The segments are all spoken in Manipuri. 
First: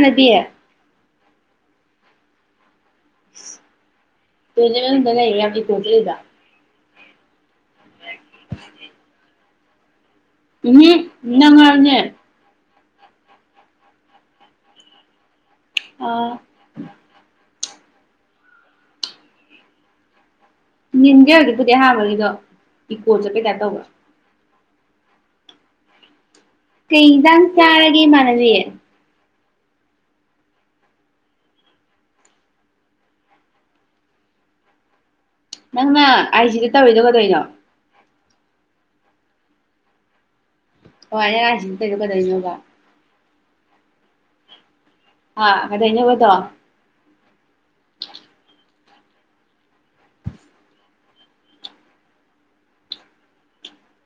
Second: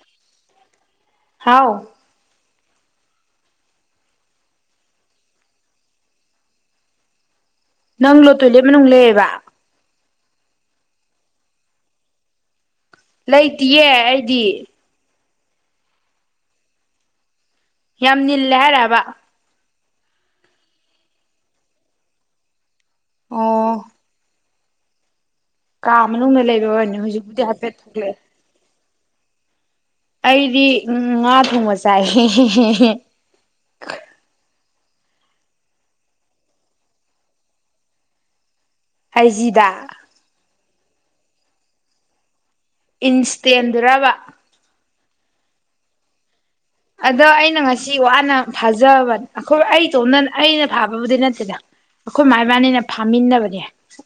ꯅꯗꯤ ꯍꯥꯎ ꯁ ꯑꯟꯏꯟꯇꯦꯜꯂꯤꯖꯦꯕꯜ ꯗ ꯅꯪꯂꯣ ꯇꯣꯏꯂꯦꯠ ꯃꯅꯨꯡ ꯂꯩꯑꯦꯕ ꯃꯤ ꯅꯍꯥꯟꯅꯦ ꯂꯩꯇꯤꯌꯦ ꯑꯩꯗꯤ ꯑꯣ ꯌꯥꯝ ꯅꯤꯜꯂꯦ ꯍꯥꯏꯔ ꯍꯥꯏꯕ ꯅꯤꯟꯒꯦ ꯍꯧꯖꯤꯛꯀꯤꯗꯤ ꯑꯍꯥꯟꯕꯒꯤꯗꯨ ꯏꯀꯣ ꯆꯠꯄꯩ ꯇꯥꯏꯞ ꯇꯧꯕ꯭ꯔꯥ ꯀꯥꯝ ꯀꯩ ꯏꯟꯖꯥꯡ ꯆꯥꯔꯒꯦ ꯏꯃꯥꯟꯅꯕꯤ ꯑꯩꯗꯤ ꯉꯥ ꯊꯣꯡꯕ ꯆꯥꯏꯍꯦꯍꯦꯍꯦ ꯅꯪꯅ ꯑꯥꯏ ꯖꯤꯗ ꯇꯧꯔꯤꯗꯣ ꯀꯗꯣꯏꯅꯣ ꯑꯥꯏ ꯖꯤꯗ ꯑꯣ ꯑꯥꯏ ꯑꯥꯏ ꯖꯤꯗ ꯇꯣꯏꯗꯨ ꯀꯩꯗꯣꯏꯅꯣꯕ ꯏꯟꯁꯇꯦꯟꯗꯨꯔꯥꯕ ꯑ ꯀꯗꯣꯏꯅꯣꯕ ꯑꯗꯣ ꯑꯗꯣ ꯑꯩꯅ ꯉꯁꯤ ꯋꯥꯅ ꯐꯥꯖꯕ ꯑꯩꯈꯣꯏ ꯑꯩꯇꯣꯝꯗ ꯑꯩꯅ ꯐꯥꯕꯕꯨꯗꯤ ꯅꯠꯇꯦꯗ ꯑꯩꯈꯣꯏ ꯃꯥꯥꯏꯕꯥꯅꯤꯅ ꯐꯥꯃꯤꯟꯅꯕꯅꯦ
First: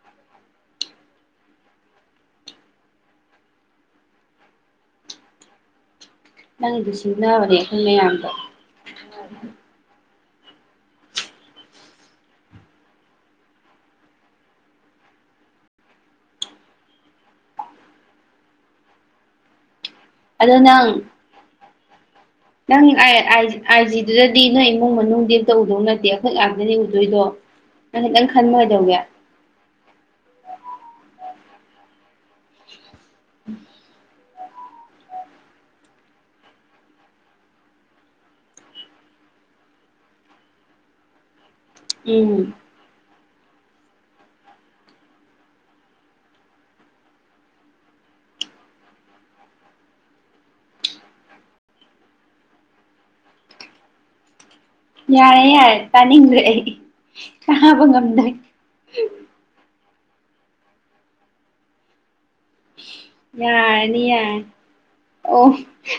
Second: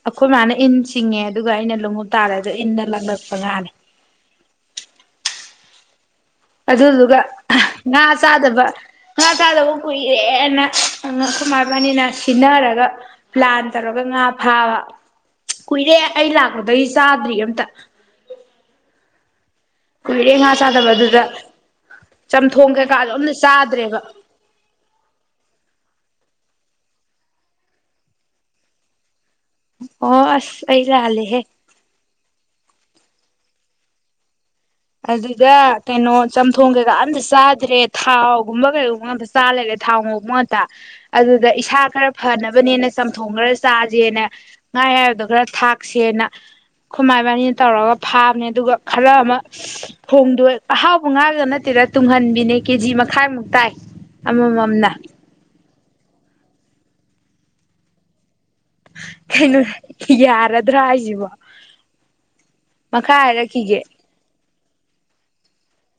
ꯑꯩꯈꯣꯏ ꯃꯥ ꯅ ꯏꯟ ꯆꯤꯡꯉꯦ ꯑꯗꯨꯒ ꯑꯩꯅ ꯂꯣꯡꯍꯨꯞ ꯇꯥꯜꯂꯦ ꯑꯗꯨ ꯏꯟꯗ ꯂꯛꯂꯛꯄ ꯉꯥꯅꯤ ꯅꯪꯒꯤꯗꯨ ꯑꯗꯨꯗꯨꯒ ꯁꯤꯡꯅꯕꯅꯦ ꯑ ꯑꯩꯈꯣꯏ ꯉꯥ ꯃꯌꯥꯝꯗꯣ ꯆꯥꯗꯕ ꯉꯥ ꯆꯥꯗꯕ ꯀꯨꯏ ꯀꯨꯏꯔꯦꯅ ꯑꯅ ꯑꯈꯣꯏ ꯃꯥ ꯏꯕꯥꯅꯤꯅ ꯁꯤꯟꯅꯔꯒ ꯄ꯭ꯂꯥꯟ ꯇꯧꯔꯒ ꯉꯥ ꯐꯥꯕ ꯀꯨꯏꯔꯦ ꯑꯩ ꯂꯥꯛꯄꯗꯒꯤ ꯆꯥꯗ꯭ꯔꯤ ꯑꯝꯇ ꯀꯨꯏꯔꯦ ꯉꯥ ꯑꯗꯣ ꯅꯪ ꯆꯥꯗꯕ ꯑꯗꯨꯗ ꯆꯝꯊꯣꯡ ꯅꯪ ꯀꯩꯀꯥꯗꯣ ꯑꯥꯏ ꯑꯝꯇ ꯑꯥꯏ ꯆꯥꯗ꯭ꯔꯦꯕ ꯑꯥꯏꯖꯤꯗꯨꯗꯗꯤ ꯅꯣꯏ ꯏꯃꯨꯡ ꯃꯅꯨꯡꯗꯤ ꯑꯝꯇ ꯎꯗꯧ ꯅꯠꯇꯦ ꯗꯛ ꯉꯥꯛꯇꯅꯤ ꯎꯗꯣꯏꯗꯣ ꯅꯪ ꯈꯤꯇꯪ ꯈꯟꯕ ꯀꯩꯗꯧꯒꯦ ꯑꯣ ꯑꯁ ꯑꯩ ꯂꯥꯜꯂꯦꯍꯦ ꯑꯟꯑꯣꯗꯤꯕꯜ ꯑꯗꯨꯗ ꯀꯩꯅꯣ ꯆꯝꯊꯣꯡ ꯀꯩꯀꯥ ꯑꯝꯇ ꯆꯥꯗ꯭ꯔꯦ ꯊꯥꯎꯒꯨꯝꯕ ꯀꯩꯒꯨꯝꯕ ꯉꯥꯛꯇ ꯆꯥ ꯂꯩꯔꯦ ꯊꯥꯎ ꯉꯧꯕ ꯉꯥꯛꯇ ꯑꯗꯨ ꯑꯗ ꯏꯁꯥ ꯈꯔ ꯎꯝ ꯐꯅꯕꯅꯦꯅ ꯆꯝ ꯊꯣꯡ ꯈꯔ ꯆꯥꯖꯦꯅ ꯉꯥ ꯑꯌꯥꯏꯕꯗꯣ ꯈꯔ ꯊꯥꯛꯁꯦꯅ ꯈꯣꯏꯃꯥ ꯏꯕꯥꯅꯤꯅ ꯇꯧꯔꯒ ꯐꯥꯕꯅꯦ ꯑꯗꯨꯒ ꯈꯔ ꯑꯃ ꯊꯣꯡꯗꯣꯏ ꯑꯍꯥꯎꯕ ꯉꯥꯒ ꯅꯠꯇꯦꯗ ꯇꯨꯡꯍꯟꯕꯤꯅꯦ ꯀꯦꯖꯤ ꯃꯈꯥꯏꯃꯨꯛ ꯇꯥꯏ ꯑꯃꯃꯝ ꯌꯥꯏ ꯌꯥꯏꯌꯦ ꯇꯥꯅꯤꯡꯗ꯭ꯔꯦ ꯑꯩ ꯇꯥꯕ ꯉꯝꯗ꯭ꯔꯦ ꯀꯩꯅꯣꯍꯦ ꯌꯥꯔꯗ꯭ꯔꯥ ꯍꯥꯏꯁꯤꯕꯣ ꯃꯈꯥ ꯍꯥꯏꯔꯛꯈꯤꯒꯦ ꯌꯥꯔꯅꯤ ꯌꯥꯔꯅꯤ ꯑꯣ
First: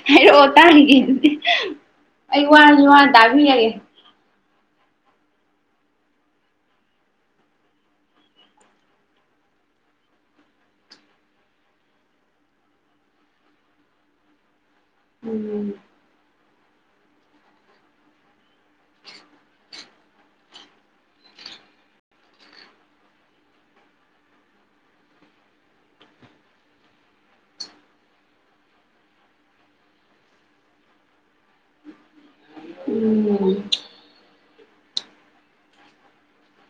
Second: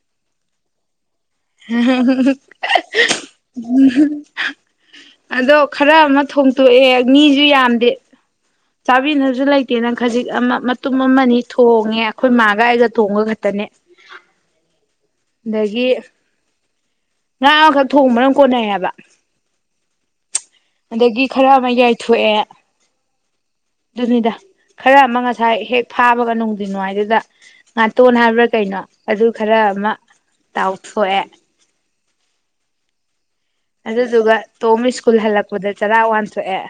ꯍꯥꯏꯔꯛꯑꯣ ꯇꯥꯒꯤꯒꯦ ꯇꯥꯕꯤꯔꯒꯦ ꯍꯍꯍꯍꯍ ꯑꯗꯣ ꯈꯔ ꯑꯃ ꯊꯣꯡꯇꯣꯛꯑꯦ ꯃꯤꯖꯨ ꯌꯥꯝꯗꯦ ꯆꯥꯕꯤꯅꯕꯁꯨ ꯂꯩꯇꯦꯅꯪ ꯈꯖꯤꯛ ꯑꯃ ꯃꯇꯨꯝ ꯑꯃꯅꯤ ꯊꯣꯡꯉꯦ ꯑꯩꯈꯣꯏ ꯃꯥꯒ ꯑꯩꯒ ꯊꯣꯡꯕ ꯈꯛꯇꯅꯦ ꯎꯝ ꯑꯗꯒꯤ ꯉ ꯈ ꯊꯣꯡꯕ ꯀꯣꯅ ꯌꯥꯕ ꯑꯗꯒꯤ ꯈꯔ ꯑꯃ ꯌꯥꯏꯊꯣꯛꯑꯦ ꯑꯗꯨꯅꯤꯗ ꯈꯔ ꯑꯃ ꯉꯁꯥꯏ ꯍꯦꯛ ꯐꯥꯕꯒ ꯅꯨꯡꯗꯤ ꯅꯨꯡꯉꯥꯏꯗꯨꯗ ꯉꯥꯇꯣꯟ ꯍꯥꯏꯕ꯭ꯔꯥ ꯀꯩꯅꯣ ꯑꯗꯨ ꯈꯔ ꯑꯃ ꯇꯥꯎꯊꯣꯛꯑꯦ ꯎꯝ ꯑꯗꯨꯗ ꯇꯒ ꯇꯣꯝ ꯁ꯭ꯀꯨꯜ ꯍꯜꯂꯛꯄꯗ ꯆꯔꯥꯛ ꯋꯥꯟꯊꯣꯛꯑꯦ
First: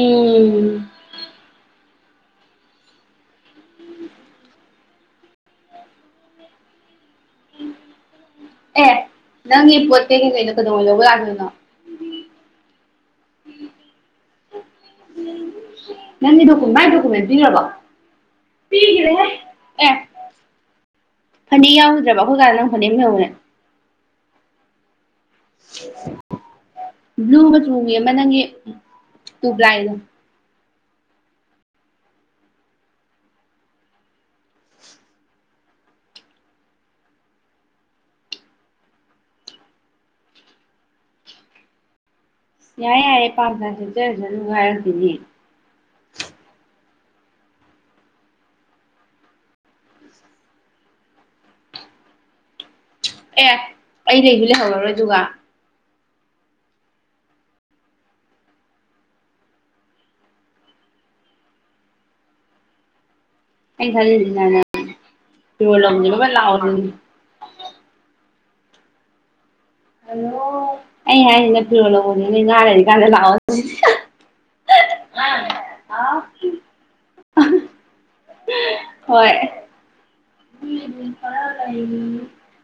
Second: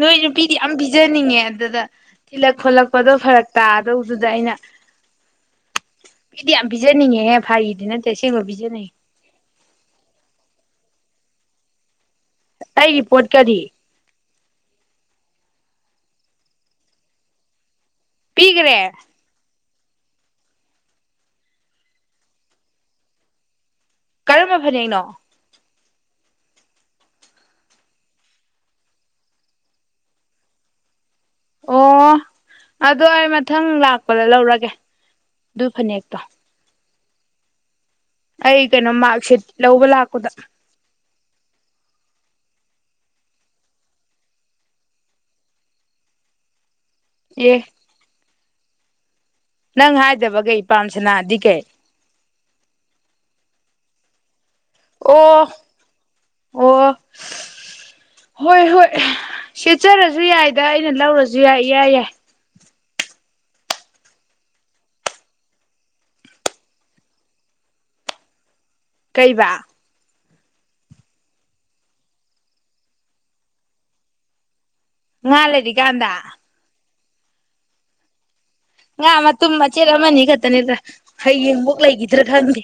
ꯅꯣꯏ ꯅꯨꯄꯤꯗꯤ ꯌꯥꯝ ꯄꯤꯖꯅꯤꯡꯉꯦ ꯑꯗꯨꯗ ꯊꯤꯜꯂꯛ ꯈꯣꯠꯂꯛꯄꯗꯣ ꯐꯔꯛ ꯇꯥꯗꯧꯗꯨꯗ ꯑꯩꯅ ꯃꯤꯗꯤ ꯌꯥꯝ ꯄꯤꯖꯅꯤꯡꯉꯦꯍꯦ ꯐꯩꯔꯤꯗꯤ ꯅꯠꯇꯦ ꯀꯉꯣꯕꯤꯖꯦ ꯅ ꯑꯦ ꯅꯪꯒꯤ ꯄꯣꯠ ꯀꯩ ꯀꯩ ꯀꯩꯅꯣ ꯀꯩꯧꯉ ꯂꯧꯕ ꯌꯥꯗꯣꯏꯅꯣ ꯑꯩꯒꯤ ꯄꯣꯠꯀꯗꯤ ꯅꯪꯗꯤ ꯗꯣꯀ ꯥꯏ ꯗꯣꯀꯃꯦꯦꯟꯔꯕꯕꯥ ꯄꯤꯒ꯭ꯔꯦ ꯑꯦ ꯐꯅꯦꯛ ꯌꯥꯎꯔꯨꯗ꯭ꯔꯕ ꯑꯩꯈꯣꯏꯖꯥꯅ ꯅꯪ ꯐꯅꯦꯛ ꯌꯧꯅꯦ ꯀꯔꯃꯦ ꯐꯅꯅꯣ ꯕ꯭ꯂꯨꯒ ꯆꯨꯉ ꯑꯃ ꯅꯪꯒꯤ ꯇꯨꯕ꯭ꯂꯥꯏꯗ ꯑꯣ ꯑꯗꯣ ꯑꯩ ꯃꯊꯪ ꯂꯥꯛꯄꯗ ꯂꯧꯔꯒꯦ ꯑꯗꯨ ꯐꯅꯦꯛꯇꯣ ꯑꯩ ꯀꯩꯅꯣ ꯃꯥꯔꯛꯁꯤꯠ ꯂꯧꯕ ꯂꯥꯛꯄꯗ ꯌꯥꯏ ꯌꯥꯏꯔꯦ ꯄꯥꯔꯗꯝ ꯆ ꯆꯖ ꯉꯥꯏꯔ ꯊ ꯌꯦ ꯅꯪ ꯍꯥꯏꯗꯕ ꯀꯩ ꯏ ꯄꯥꯝꯁꯤꯅꯗꯤ ꯀꯩ ꯑꯦ ꯑꯩ ꯂꯩꯒ ꯂꯩꯍꯧꯔꯔꯣꯏ ꯑꯗꯨꯒ ꯑꯣ ꯑꯣ ꯍꯣꯏ ꯍꯣꯏ ꯁꯦꯠꯆꯔꯁꯨ ꯌꯥꯏꯗ ꯑꯩꯅ ꯂꯧꯔꯁꯨ ꯌꯥꯏ ꯌꯥꯏ ꯌꯥꯏ ꯑꯩ ꯈ ꯂ ꯀꯩꯕ ꯑꯂꯣ ꯑꯩ ꯍꯥꯏꯁꯤꯅ ꯐꯤꯔꯣꯜ ꯂꯅꯤ ꯅ ꯉꯔꯗꯤ ꯀꯥꯟꯗ ꯂꯥꯛꯑꯣ ꯉ ꯂꯩꯗꯤ ꯀꯥꯟꯗ ꯑ ꯉꯥ ꯃꯇꯨꯝ ꯃꯆꯦꯠ ꯑꯃꯅꯤ ꯈꯛꯇ ꯅꯠꯇ꯭ꯔ ꯍꯌꯦꯡꯐꯣꯛ ꯂꯩꯈꯤꯗ꯭ꯔꯥ ꯈꯪꯗꯦ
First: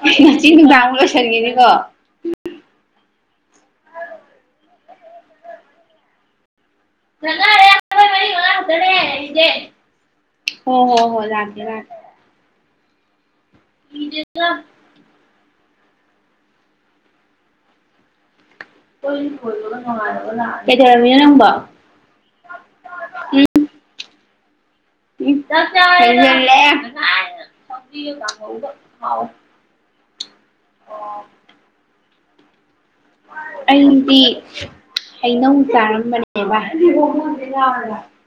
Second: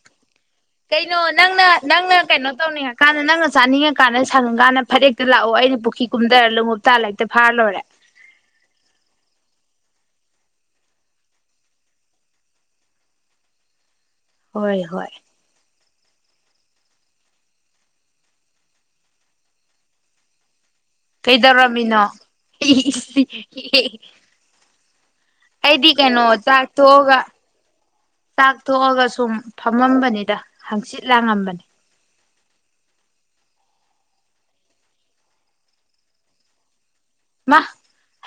ꯑ ꯀꯩꯅꯣ ꯅꯪꯅ ꯅꯪꯅ ꯀꯩꯅꯣ ꯇꯧꯅꯤ ꯍꯥꯏ ꯀꯥꯟꯗ ꯅꯪꯅ ꯆꯥꯅꯤꯡꯉꯀꯥꯟꯗ ꯁꯪꯉꯀꯥꯟꯗ ꯐꯔꯦꯛꯇ ꯂꯥꯛꯑꯣ ꯑꯩꯅ ꯄꯨꯈ꯭ꯔꯤ ꯀꯨꯝꯊꯔ ꯂꯨ ꯏꯂ ꯏꯇ ꯐꯥꯔꯅ ꯋꯥꯔꯦ ꯍ ꯍꯣ ꯍꯣ ꯂꯦ ꯂꯦ ꯍꯣꯏ ꯍꯣꯏ ꯀꯣꯏ ꯐ ꯉꯥꯏꯒ ꯂꯥꯛ ꯀꯩꯗꯧꯔꯝꯃꯤꯅꯣ ꯎꯝ ꯎꯝ ꯑꯩꯗꯤ ꯀꯩꯅꯣ ꯂꯣꯏꯁꯜꯂꯦ ꯆꯥꯛꯊꯣꯛꯑꯒ ꯆꯥꯛꯊꯣꯛꯑꯒ ꯁꯨꯝ ꯐꯝꯃꯝꯕꯅꯤ ꯗ ꯍꯪꯆꯤꯠ ꯂꯥꯡꯉꯝꯕꯅꯤ ꯑꯩꯗꯤ ꯍꯩꯅꯧ ꯆꯥꯔꯝꯕꯅꯦꯕ ꯃꯥ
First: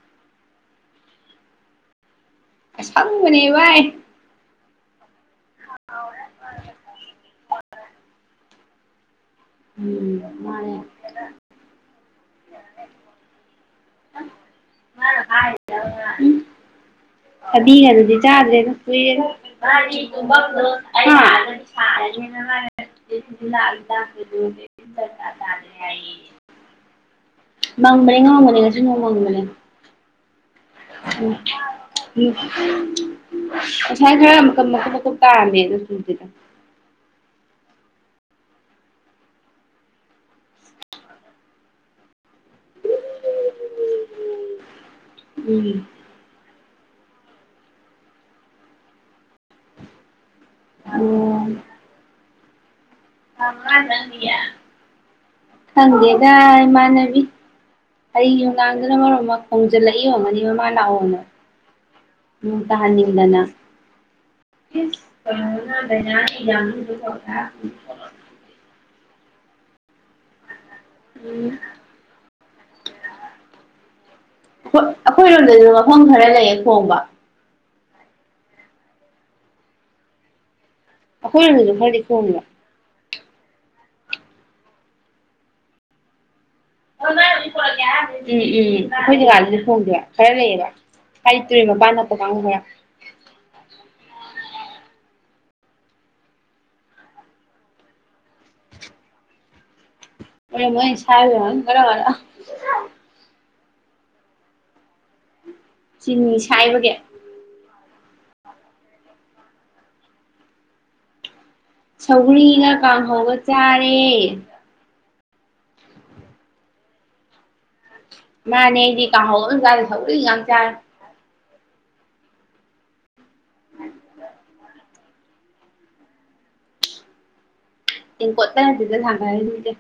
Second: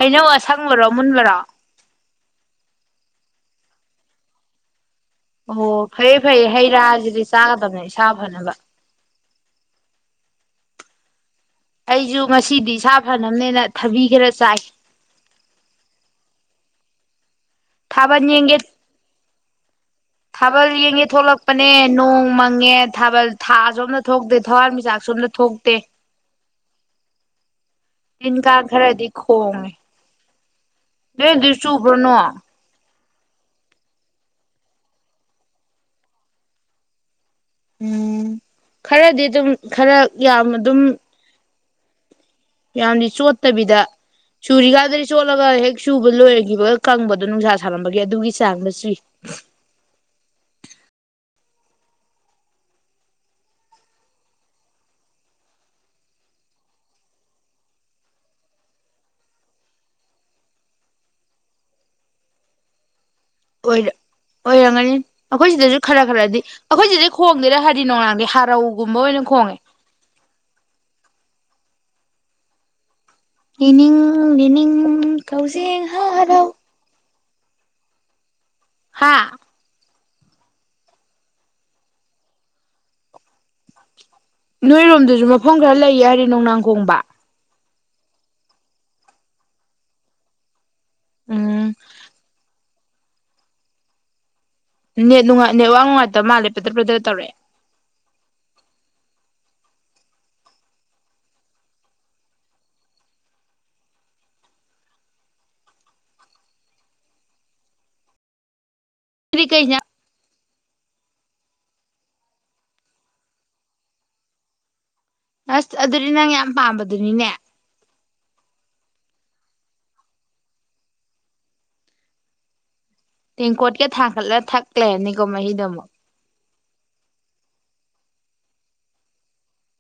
ꯍꯩꯅꯧ ꯑꯁ ꯁꯪꯕꯔꯣ ꯃꯨꯟꯕꯔꯣ ꯑꯁꯝꯕꯦꯚꯥꯏ ꯑꯣ ꯐꯩꯌꯦ ꯐꯩꯌꯦ ꯍꯩ ꯔꯥ ꯖꯤꯗꯤ ꯆꯥꯒꯗꯕꯅꯤ ꯏꯁꯥ ꯐꯅꯕ ꯎꯝ ꯃꯥꯅꯦ ꯑꯩꯁꯨ ꯉꯁꯤꯗꯤ ꯏꯁꯥ ꯐꯅꯕꯅꯦꯅ ꯊꯕꯤ ꯈꯔ ꯆꯥꯏ ꯊꯥꯗꯤꯒꯗꯨꯗꯤ ꯊꯥꯕꯜ ꯌꯦꯡꯒꯦ ꯆꯥꯗ꯭ꯔꯦꯗꯥ ꯀꯨꯏꯔꯦꯗꯥ ꯊꯥꯕꯜ ꯌꯦꯡꯒꯦ ꯊꯣꯛꯂꯛꯄꯅꯦ ꯅꯣꯡ ꯃꯪꯉꯦ ꯊꯥꯕꯜ ꯊꯥ ꯑꯁꯣꯝꯗ ꯊꯣꯛꯇꯦ ꯊꯋꯥꯟꯃꯤꯆꯥꯛ ꯁꯣꯝꯗ ꯍꯥ ꯊꯣꯛꯇꯦ [inaudible] ꯃꯥꯡꯕꯅꯦ ꯇꯤꯟ ꯉꯥꯡꯕꯅꯦ ꯀꯥꯡ ꯉꯁꯤ ꯅꯪ ꯈꯔꯗꯤ ꯃꯪꯕꯅꯦ ꯈꯣꯡꯉꯦ ꯅꯣꯏ ꯎꯝ ꯑꯗꯨ ꯆꯨꯕ꯭ꯔꯣ ꯎꯝ ꯅꯣꯡ ꯑꯁꯥꯏ ꯈꯔ ꯃꯀ ꯃꯀ ꯃꯀꯨꯝ ꯇꯥꯔꯝꯃꯦ ꯑꯗꯨ ꯆꯨꯗꯦꯗꯥ ꯎꯝ ꯈꯔꯗꯤ ꯑꯗꯨꯝ ꯈꯔ ꯌꯥꯝ ꯑꯗꯨꯝ ꯌꯥꯝꯗꯤ ꯆꯣꯠꯇꯕꯤꯗ ꯁꯨꯔꯤꯀꯥꯟꯗꯗꯒꯤ ꯆꯣꯠꯂꯒ ꯎꯝ ꯍꯦꯛ ꯁꯨꯕ ꯂꯣꯏꯔꯈꯤꯕ ꯀꯪꯕꯗꯣ ꯅꯨꯡꯁꯥ ꯁꯥꯥꯟꯔꯝꯕꯒꯤ ꯑꯗꯨꯒꯤ ꯆꯥꯡꯗ ꯆꯨꯏ ꯑꯣ [unintelligible] ꯈꯪꯗꯦꯗꯥ ꯏꯃꯥꯅꯕꯤ ꯍ ꯌꯨꯝꯗꯥꯡꯗꯨꯅ ꯃꯔꯨꯞ ꯑꯃ ꯈꯣꯡꯖꯤꯜꯂꯛꯏ ꯌꯦꯣꯟꯉꯅꯤ ꯃꯃꯥ ꯂꯥꯛꯑꯣꯅ ꯅꯣꯡ ꯇꯥꯍꯟꯅꯤꯡꯉ ꯑꯣꯏꯔꯝꯒꯅꯤ ꯑꯩꯈꯣꯏ ꯁꯤꯗꯁꯨ ꯈꯔ ꯈꯔꯗꯤ ꯑꯩꯈꯣꯏ ꯁꯤꯗꯤꯩ ꯈꯣꯡꯗꯦꯔ ꯍꯗꯤ ꯅꯨꯡꯂꯥꯡꯗꯤ ꯍꯔꯧꯒꯨꯝꯕ ꯑꯣꯏꯅ ꯈꯣꯡꯉꯦ ꯎ ꯌꯦꯅꯤꯡ ꯑꯩꯈꯣꯏꯔꯣꯝꯗꯗꯤ ꯃꯐꯝ ꯈꯔ ꯍꯔꯥꯎ ꯂꯩꯌꯦ ꯈꯣꯡꯕ ꯍꯥꯥ ꯑꯈꯣꯏ ꯔꯣꯝꯗꯗꯤ ꯈꯔꯗꯤ ꯈꯣꯡ ꯏꯕꯥ ꯅꯣꯏꯔꯣꯝꯗꯁꯨ ꯃꯐꯝ ꯈꯔ ꯂꯩ ꯍꯥꯏꯔꯦ ꯅꯨꯡꯅꯥꯡ ꯀꯣꯡꯕ ꯎꯝ ꯎꯝ ꯎꯝ ꯑꯈꯣꯏ ꯖꯒꯥꯥꯗꯥꯗꯤ ꯈꯣꯡꯗꯦ ꯈꯔ ꯂꯩꯌꯦꯕ ꯍꯥꯏ ꯇꯨꯔꯦ ꯎꯝ ꯃꯄꯥꯟ ꯅꯞꯄꯥ ꯀꯥꯡꯒꯨꯈꯔꯥ ꯅꯦꯠꯅꯨꯡꯥꯏ ꯅꯦꯠ ꯋꯥ ꯅꯨꯡꯉꯥꯏꯇꯕ ꯃꯥꯜꯂꯦ ꯄꯗꯔ ꯄ꯭ꯔꯗꯔ ꯇꯧꯔꯑꯦ ꯑꯣ ꯃꯣꯏ ꯆꯔ ꯈꯔꯕꯔ [unintelligible] ꯆꯤꯅꯤ ꯁꯥꯏꯕꯒꯦ ꯁꯤꯗꯤ ꯀꯩ ꯁꯧꯒꯔ꯭ꯤ ꯒꯥ ꯀꯥꯡꯍꯧꯒ ꯆꯥꯔꯦ ꯑꯁ ꯑꯗꯨꯗꯤ ꯅꯪ ꯌꯥꯝ ꯄꯥꯝꯕꯗꯨꯅꯤꯅꯦ ꯃꯅꯦ ꯑꯩꯗꯤ ꯀꯥꯡꯍꯧ ꯑꯝ ꯆꯥꯗꯦ ꯁꯧꯒꯔ꯭ꯤ ꯉꯥꯛ ꯆꯥꯔꯦ ꯇꯦꯡꯀꯣꯠꯀꯥ ꯊꯥꯡꯒꯜꯂ ꯊꯛꯂꯩꯔꯝꯅꯤ ꯃꯍꯤꯗ ꯑꯃ ꯇꯦꯡꯀꯣꯠ ꯇꯥ ꯅꯠꯇꯦꯗꯥ ꯊꯪꯡꯒꯠꯂꯤꯁꯤꯗꯤ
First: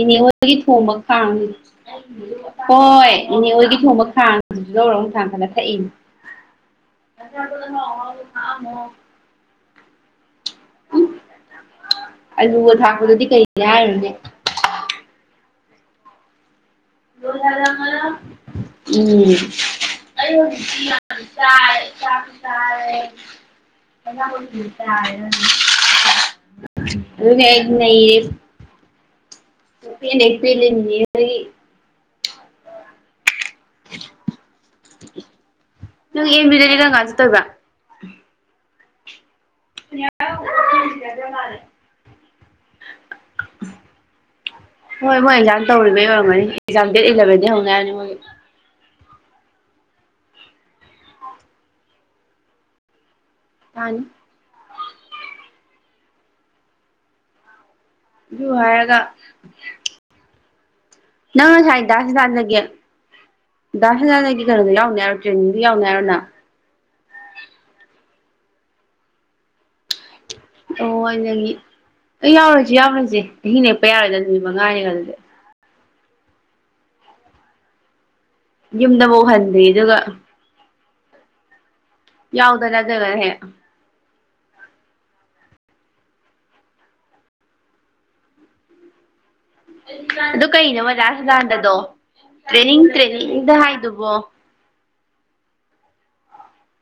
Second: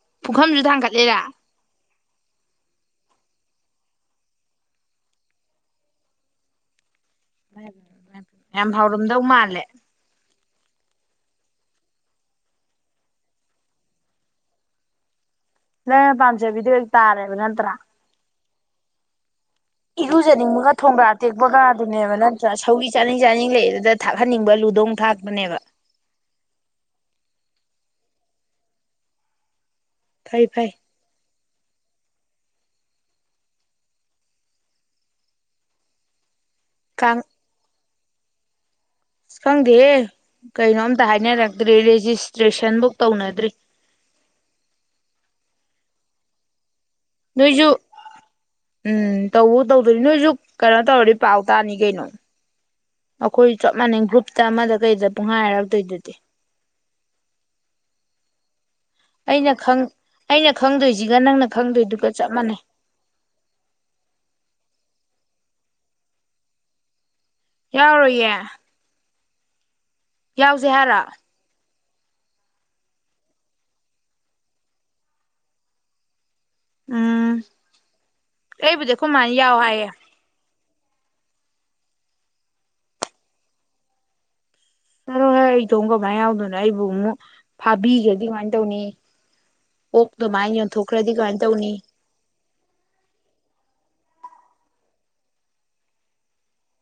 ꯏꯅꯦꯉꯣꯟꯗꯒꯤ ꯄꯨꯈꯝꯁꯨ ꯊꯣꯡꯕꯒ ꯊꯥꯡꯒꯠꯂꯤꯔꯥ ꯈꯥꯡ ꯍꯣꯏ ꯏꯅꯦ ꯑꯣꯏꯣꯏꯒꯤ ꯊꯣꯡꯕ ꯈꯥꯡꯁꯤꯁꯨ ꯂꯧꯔ ꯊꯥꯡ ꯈꯅ ꯊꯛꯏꯅꯦ ꯌꯥꯝ ꯐꯥꯎꯔꯝꯗꯧ ꯃꯥꯜꯂꯦ ꯑꯂꯨꯒ ꯊꯥꯛꯄꯗꯗꯤ ꯀꯩꯅꯦ ꯍꯥꯏꯔꯅꯦꯦ ꯂ ꯄꯖꯕꯤꯗ ꯇꯥꯔꯦ ꯑꯗꯨ ꯅꯠꯇ꯭ꯔ ꯎꯝ ꯏꯔꯨꯖꯅꯤꯡꯕꯒ ꯊꯣꯡꯒ꯭ꯔꯥ ꯇꯦꯛꯄꯒ ꯑꯗꯨꯅꯦꯕ ꯅꯠꯇ꯭ꯔ ꯁꯧꯔꯤ ꯆꯥꯅꯤꯡ ꯆꯥꯅꯤꯡ ꯂꯩ ꯑꯗꯨꯗ ꯊꯥꯛꯍꯟꯅꯤꯡꯕ ꯂꯨꯗꯣꯡ ꯊꯥꯛꯄꯅꯦꯕ ꯅ ꯐꯩ ꯅꯦꯄꯤ ꯐꯩ ꯂꯩ [inaudible] ꯡꯕꯤꯗ ꯂꯩꯗꯪ ꯉꯁꯨ ꯀꯥꯡ ꯇꯣꯏꯕ ꯎꯝ ꯑꯁ ꯈꯪꯗꯦ ꯀꯩꯅꯣꯝꯇ ꯍꯥꯏꯅꯔꯛꯇ꯭ꯔꯤ ꯔꯦꯖꯤꯁꯇ꯭ꯔꯦꯁꯟꯐꯧ ꯇꯧꯅꯗ꯭ꯔꯤ ꯇꯧꯃꯦ ꯋꯥꯉꯅꯤ ꯑꯦꯛꯖꯝ ꯗꯦꯠ ꯏꯂꯚꯦꯟꯗ ꯅꯣꯏꯁꯨ ꯍꯧꯅꯔꯅꯤ ꯃ ꯎꯝ ꯇꯧꯕ ꯇꯧꯗꯣꯏꯅꯤ ꯅꯣꯏꯁꯨ ꯀꯩꯅꯣ ꯇꯧꯔꯗꯤ ꯄꯥꯎ ꯇꯥꯅꯤ ꯀꯩꯅꯣ ꯑꯩꯈꯣꯏ ꯆꯞ ꯇꯥꯅꯤ ꯃꯥꯟꯅꯩ ꯒ꯭ꯔꯨꯞꯇ ꯑꯃꯗ ꯀꯩꯗ ꯄꯨꯡꯍꯥꯏꯔꯗꯣꯏꯗꯨꯗꯤ ꯍꯥꯏꯔ ꯑꯩꯅ ꯈꯪ ꯑꯩꯅ ꯈꯪꯗꯣꯏꯁꯤꯒ ꯅꯪꯅ ꯅꯪ ꯉꯁꯥꯏ ꯗꯥꯁ ꯈꯪꯗꯣꯏꯗꯨꯒ ꯆꯞ ꯃꯥꯟꯅꯩ ꯍꯗꯥꯥꯟꯗꯒꯤꯗꯥꯁ ꯍꯖꯥꯟꯗꯒꯤ ꯀꯩꯅꯣꯗ ꯌꯥꯎꯅꯤ ꯌꯥꯔ ꯆꯕꯤ ꯌꯥꯅꯅ ꯌꯥꯎꯔꯣꯏꯌꯦ ꯌꯥꯎꯁꯦ ꯑꯣ ꯍꯥꯏꯔꯣ ꯑꯅꯤ ꯑꯩ ꯌꯥꯎꯔꯁꯤ ꯌꯥꯎꯔꯁꯦ ꯆꯍꯤ ꯅꯦꯛꯄ ꯌꯥꯔꯣꯏꯗ ꯅꯨꯃꯤꯠ ꯃꯉꯥꯅꯤꯒ ꯑꯗꯨꯗꯤ ꯑ ꯌꯨꯝꯗꯐꯥꯎ ꯍꯟꯗꯦ ꯑꯗꯨꯒ ꯌꯥꯎꯗꯅꯖꯒꯥ ꯍꯦ ꯑꯔꯣꯏ ꯍꯣꯏ ꯑꯩ ꯊꯣꯡ ꯀꯃꯥꯏꯅ ꯌꯥꯎꯗꯣꯏꯅꯣ ꯑꯩꯕꯨ ꯑꯃꯨꯛ ꯐꯥꯕꯤꯒꯗꯤ ꯀꯃꯥꯏꯅ ꯇꯧꯅꯤ ꯑꯣꯛ ꯑꯗꯨ ꯑꯗꯨꯃꯥꯏꯅ ꯀꯩꯅꯣ ꯌꯣꯟꯊꯣꯛꯈ꯭ꯔꯗꯤ ꯀꯃꯥꯏꯅ ꯇꯧꯅꯤ ꯃꯖꯥꯁꯀꯗꯗꯣ ꯇ꯭ꯔꯦꯅꯤꯡ ꯇ꯭ꯔꯦꯅꯤꯡꯗ ꯍꯥꯏꯗꯨꯕꯣ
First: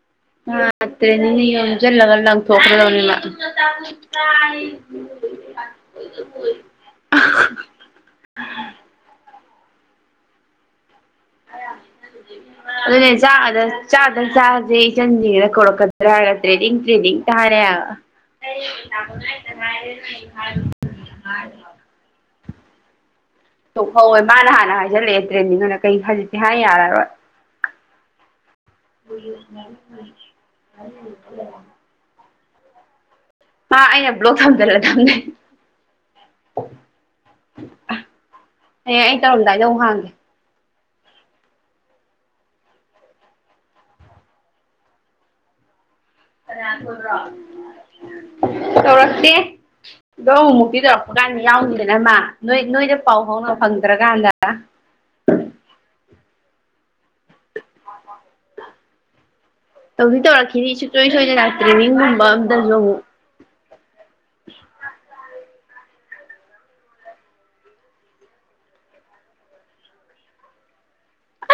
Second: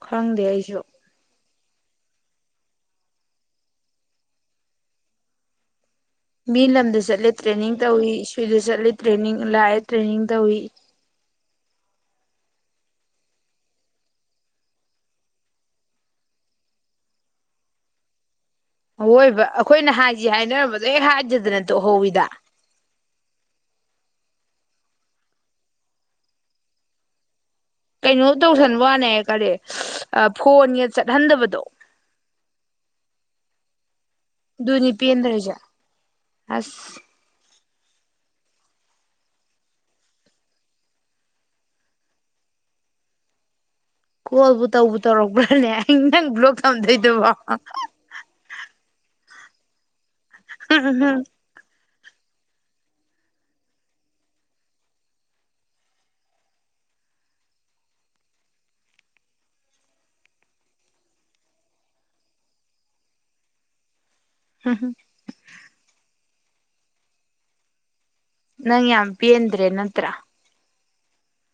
ꯈꯪꯗꯦ ꯑꯩꯁꯨ ꯑꯦ ꯅ ꯖ ꯂꯒ ꯂ ꯊꯣꯛ꯭ꯔ ꯂꯧꯧꯅꯤ ꯃꯤ ꯂꯝꯗ ꯆꯠꯂꯤ ꯇ꯭ꯔꯦꯅꯤꯡ ꯇꯧꯋꯤ ꯁꯏꯗ ꯆꯠꯂꯦ ꯇ꯭ꯔꯦꯅꯤꯡ ꯂꯑ ꯇ꯭ꯔꯦꯅꯤꯡ ꯇ ꯍꯏ ꯑꯗꯨꯅꯦ ꯆ ꯆꯥꯗ ꯆꯥꯁꯦ ꯏꯆꯟꯁꯤꯡ꯭ꯔꯤꯉꯩꯗ ꯀꯔꯛꯀꯗ꯭ꯔꯥ ꯍꯥꯏꯒ ꯇ꯭ꯔꯦꯗꯤꯡ ꯇ꯭ꯔꯦꯗꯤꯡ ꯇꯥꯔꯦ ꯍꯥꯏꯒ ꯑꯋꯣꯏꯕ ꯑꯩꯈꯣꯏꯅ ꯍꯥꯏꯁꯤ ꯍꯥꯏꯅꯔꯝꯕꯗꯣ ꯍ ꯍꯥꯏꯗꯗꯅ ꯇꯣꯛꯍꯧꯋꯤꯗ ꯇꯍꯧꯋꯦ ꯃꯥꯅ ꯍꯥꯟꯅ ꯍꯥꯏꯖꯜꯂꯛꯑꯦ ꯇ꯭ꯔꯦꯟꯅꯤꯡꯅ ꯀꯩ ꯍꯧꯖꯤꯛꯇꯤ ꯍꯥꯟꯅ ꯌꯥꯔꯔꯣꯏ ꯀꯩꯅꯣ ꯇꯧꯁꯟ ꯋꯥꯅꯦ ꯀꯔꯤ ꯐꯣꯟꯒ ꯆꯠꯍꯟꯗꯕꯗꯣ ꯃꯥ ꯑ ꯨꯅꯤꯄꯤꯗ꯭ꯔꯖ ꯑꯁ ꯍꯌꯦ ꯑꯩ ꯇꯧꯔꯝꯗꯥꯏꯗ ꯑꯃꯨꯛ ꯍꯥꯡꯒꯦ ꯀꯣꯜꯕꯨ ꯇꯧꯕ ꯇꯧꯔꯛꯄ꯭ꯔꯥꯅꯦ ꯑꯩ ꯅꯪ ꯕ꯭ꯂꯣꯛ ꯊꯝꯗꯣꯏꯗꯨꯕꯣ ꯇꯧꯔꯁꯇꯦ [inaudible] ꯑꯗꯨꯧ ꯃꯨꯔꯇꯤꯗ ꯐꯨꯀꯥꯏꯅꯤ ꯌꯥ ꯅꯃ ꯅꯣꯏ ꯅꯣꯏꯗ ꯄꯥꯎ ꯐꯥꯎꯅ ꯐꯪꯗ꯭ꯔꯀꯥꯟꯗ ꯇꯧꯗꯤ ꯇꯧꯔꯛꯈꯤꯅꯤ ꯁꯨꯡꯁꯣꯏ ꯁꯣꯏꯗꯅ ꯂꯥꯛꯇ꯭ꯔꯤ ꯃꯤꯅꯤꯒꯨꯝꯕ ꯑꯝꯇꯁꯨ ꯑꯃꯨꯛ ꯍ ꯅꯪ ꯌꯥꯝꯄꯤꯟ꯭ꯔꯦ ꯅꯠꯇ꯭ꯔ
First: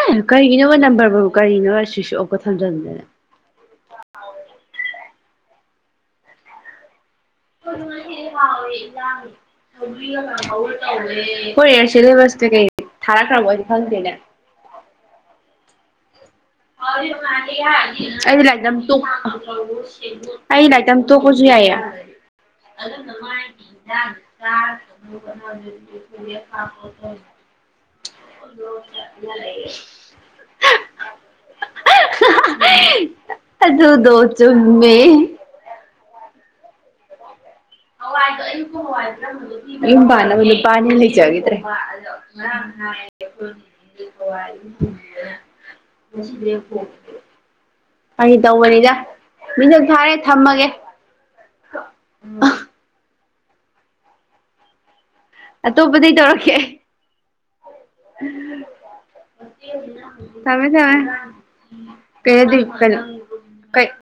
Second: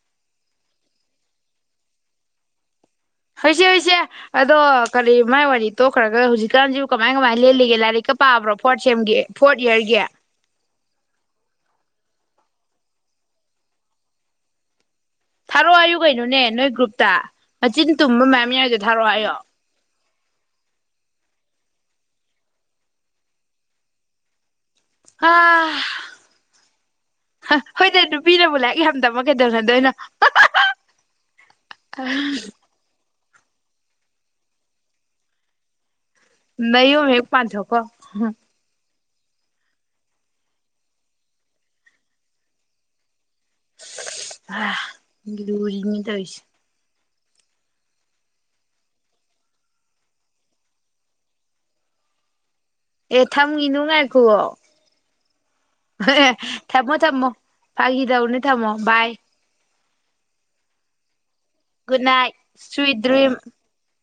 ꯑꯦ ꯀꯔꯤꯒꯤꯅꯣ ꯅꯝꯕꯔꯕꯨꯕꯨ ꯀꯔꯤꯅꯣ ꯁ꯭ꯋꯁ ꯑꯣꯞꯀ ꯊꯝꯖꯕꯗꯦꯅꯦ ꯍꯣꯏꯁꯦ ꯍꯣꯏꯁꯦ ꯑꯗꯣ ꯀꯔꯤ ꯃꯥꯏ ꯋꯥꯔꯤ ꯇꯣꯛꯈ꯭ꯔꯒ ꯍꯧꯖꯤꯛꯀꯥꯟꯁꯤꯕꯨ ꯀꯃꯥꯏ ꯀꯃꯥꯏ ꯌꯥ ꯂꯦꯜꯂꯤꯒꯦ ꯂꯥꯏꯔꯤꯛꯀ ꯄꯥꯕ꯭ꯔꯣ ꯐꯣꯔꯠ ꯁꯦꯝꯒꯤ ꯐꯣꯔꯠ ꯏꯌꯥꯔꯒꯤ ꯇꯦ ꯀꯣꯔꯤꯌꯔ ꯁꯤꯂꯦꯕꯁꯇ ꯀꯩ ꯊꯥꯔꯛꯈ꯭ꯔꯕꯗꯤ ꯈꯪꯗꯦꯅꯦ ꯔꯌꯒꯦꯅꯨ ꯅ ꯑꯩ ꯂꯥꯏꯇ ꯌꯥꯎꯔꯤꯗꯣ ꯇ ꯊꯥꯔꯛꯑꯣ ꯍꯥꯏꯌꯣ ꯑꯩ ꯂꯥꯏꯇ ꯇ ꯄꯨ ꯌꯥꯏ ꯑ ꯍꯣꯏꯗ ꯅꯨꯄꯤꯅꯕꯨ ꯂꯥꯏꯔꯤꯛ ꯌꯥꯝꯗꯃ ꯀꯩꯗꯧꯅꯗꯣꯏꯅꯣ ꯑ ꯑꯗꯨ ꯑꯗꯨꯗꯣ ꯆꯨꯝꯃꯦ ꯅ ꯑꯃ ꯄꯥꯟ ꯍꯣꯏꯣ ꯏ ꯍꯣꯏ ꯏꯝꯕꯅꯄꯥꯅꯤ ꯏ ꯂꯤꯆꯒꯗ꯭ꯔꯦ ꯀꯋꯥ ꯃꯆꯅꯦ ꯂꯨꯔꯤꯅꯤ ꯇꯧꯔꯤꯁꯦ ꯐꯦ ꯀ ꯇꯧꯕꯅꯤꯗ ꯃꯤꯗ ꯊꯥꯔꯦ ꯊꯝꯃꯒꯦ ꯎꯝ ꯑꯦ ꯊꯝꯉ ꯅꯨꯡꯉꯥꯏꯈꯣ ꯑꯇꯣꯞꯄꯗꯩ ꯇꯧꯔꯛꯀꯦ ꯑꯩ ꯊꯃꯣ ꯊꯃꯣ ꯐꯥꯒꯤꯗꯎꯅꯤ ꯊꯝꯃꯣ ꯕꯥꯏ ꯊꯃꯦ ꯆꯃꯦ ꯒꯨꯗ ꯅꯥꯏꯠ ꯀꯗꯤ ꯁ꯭ꯋꯤꯠ ꯀꯅ ꯗ꯭ꯔꯤꯝ ꯀꯩ [unintelligible]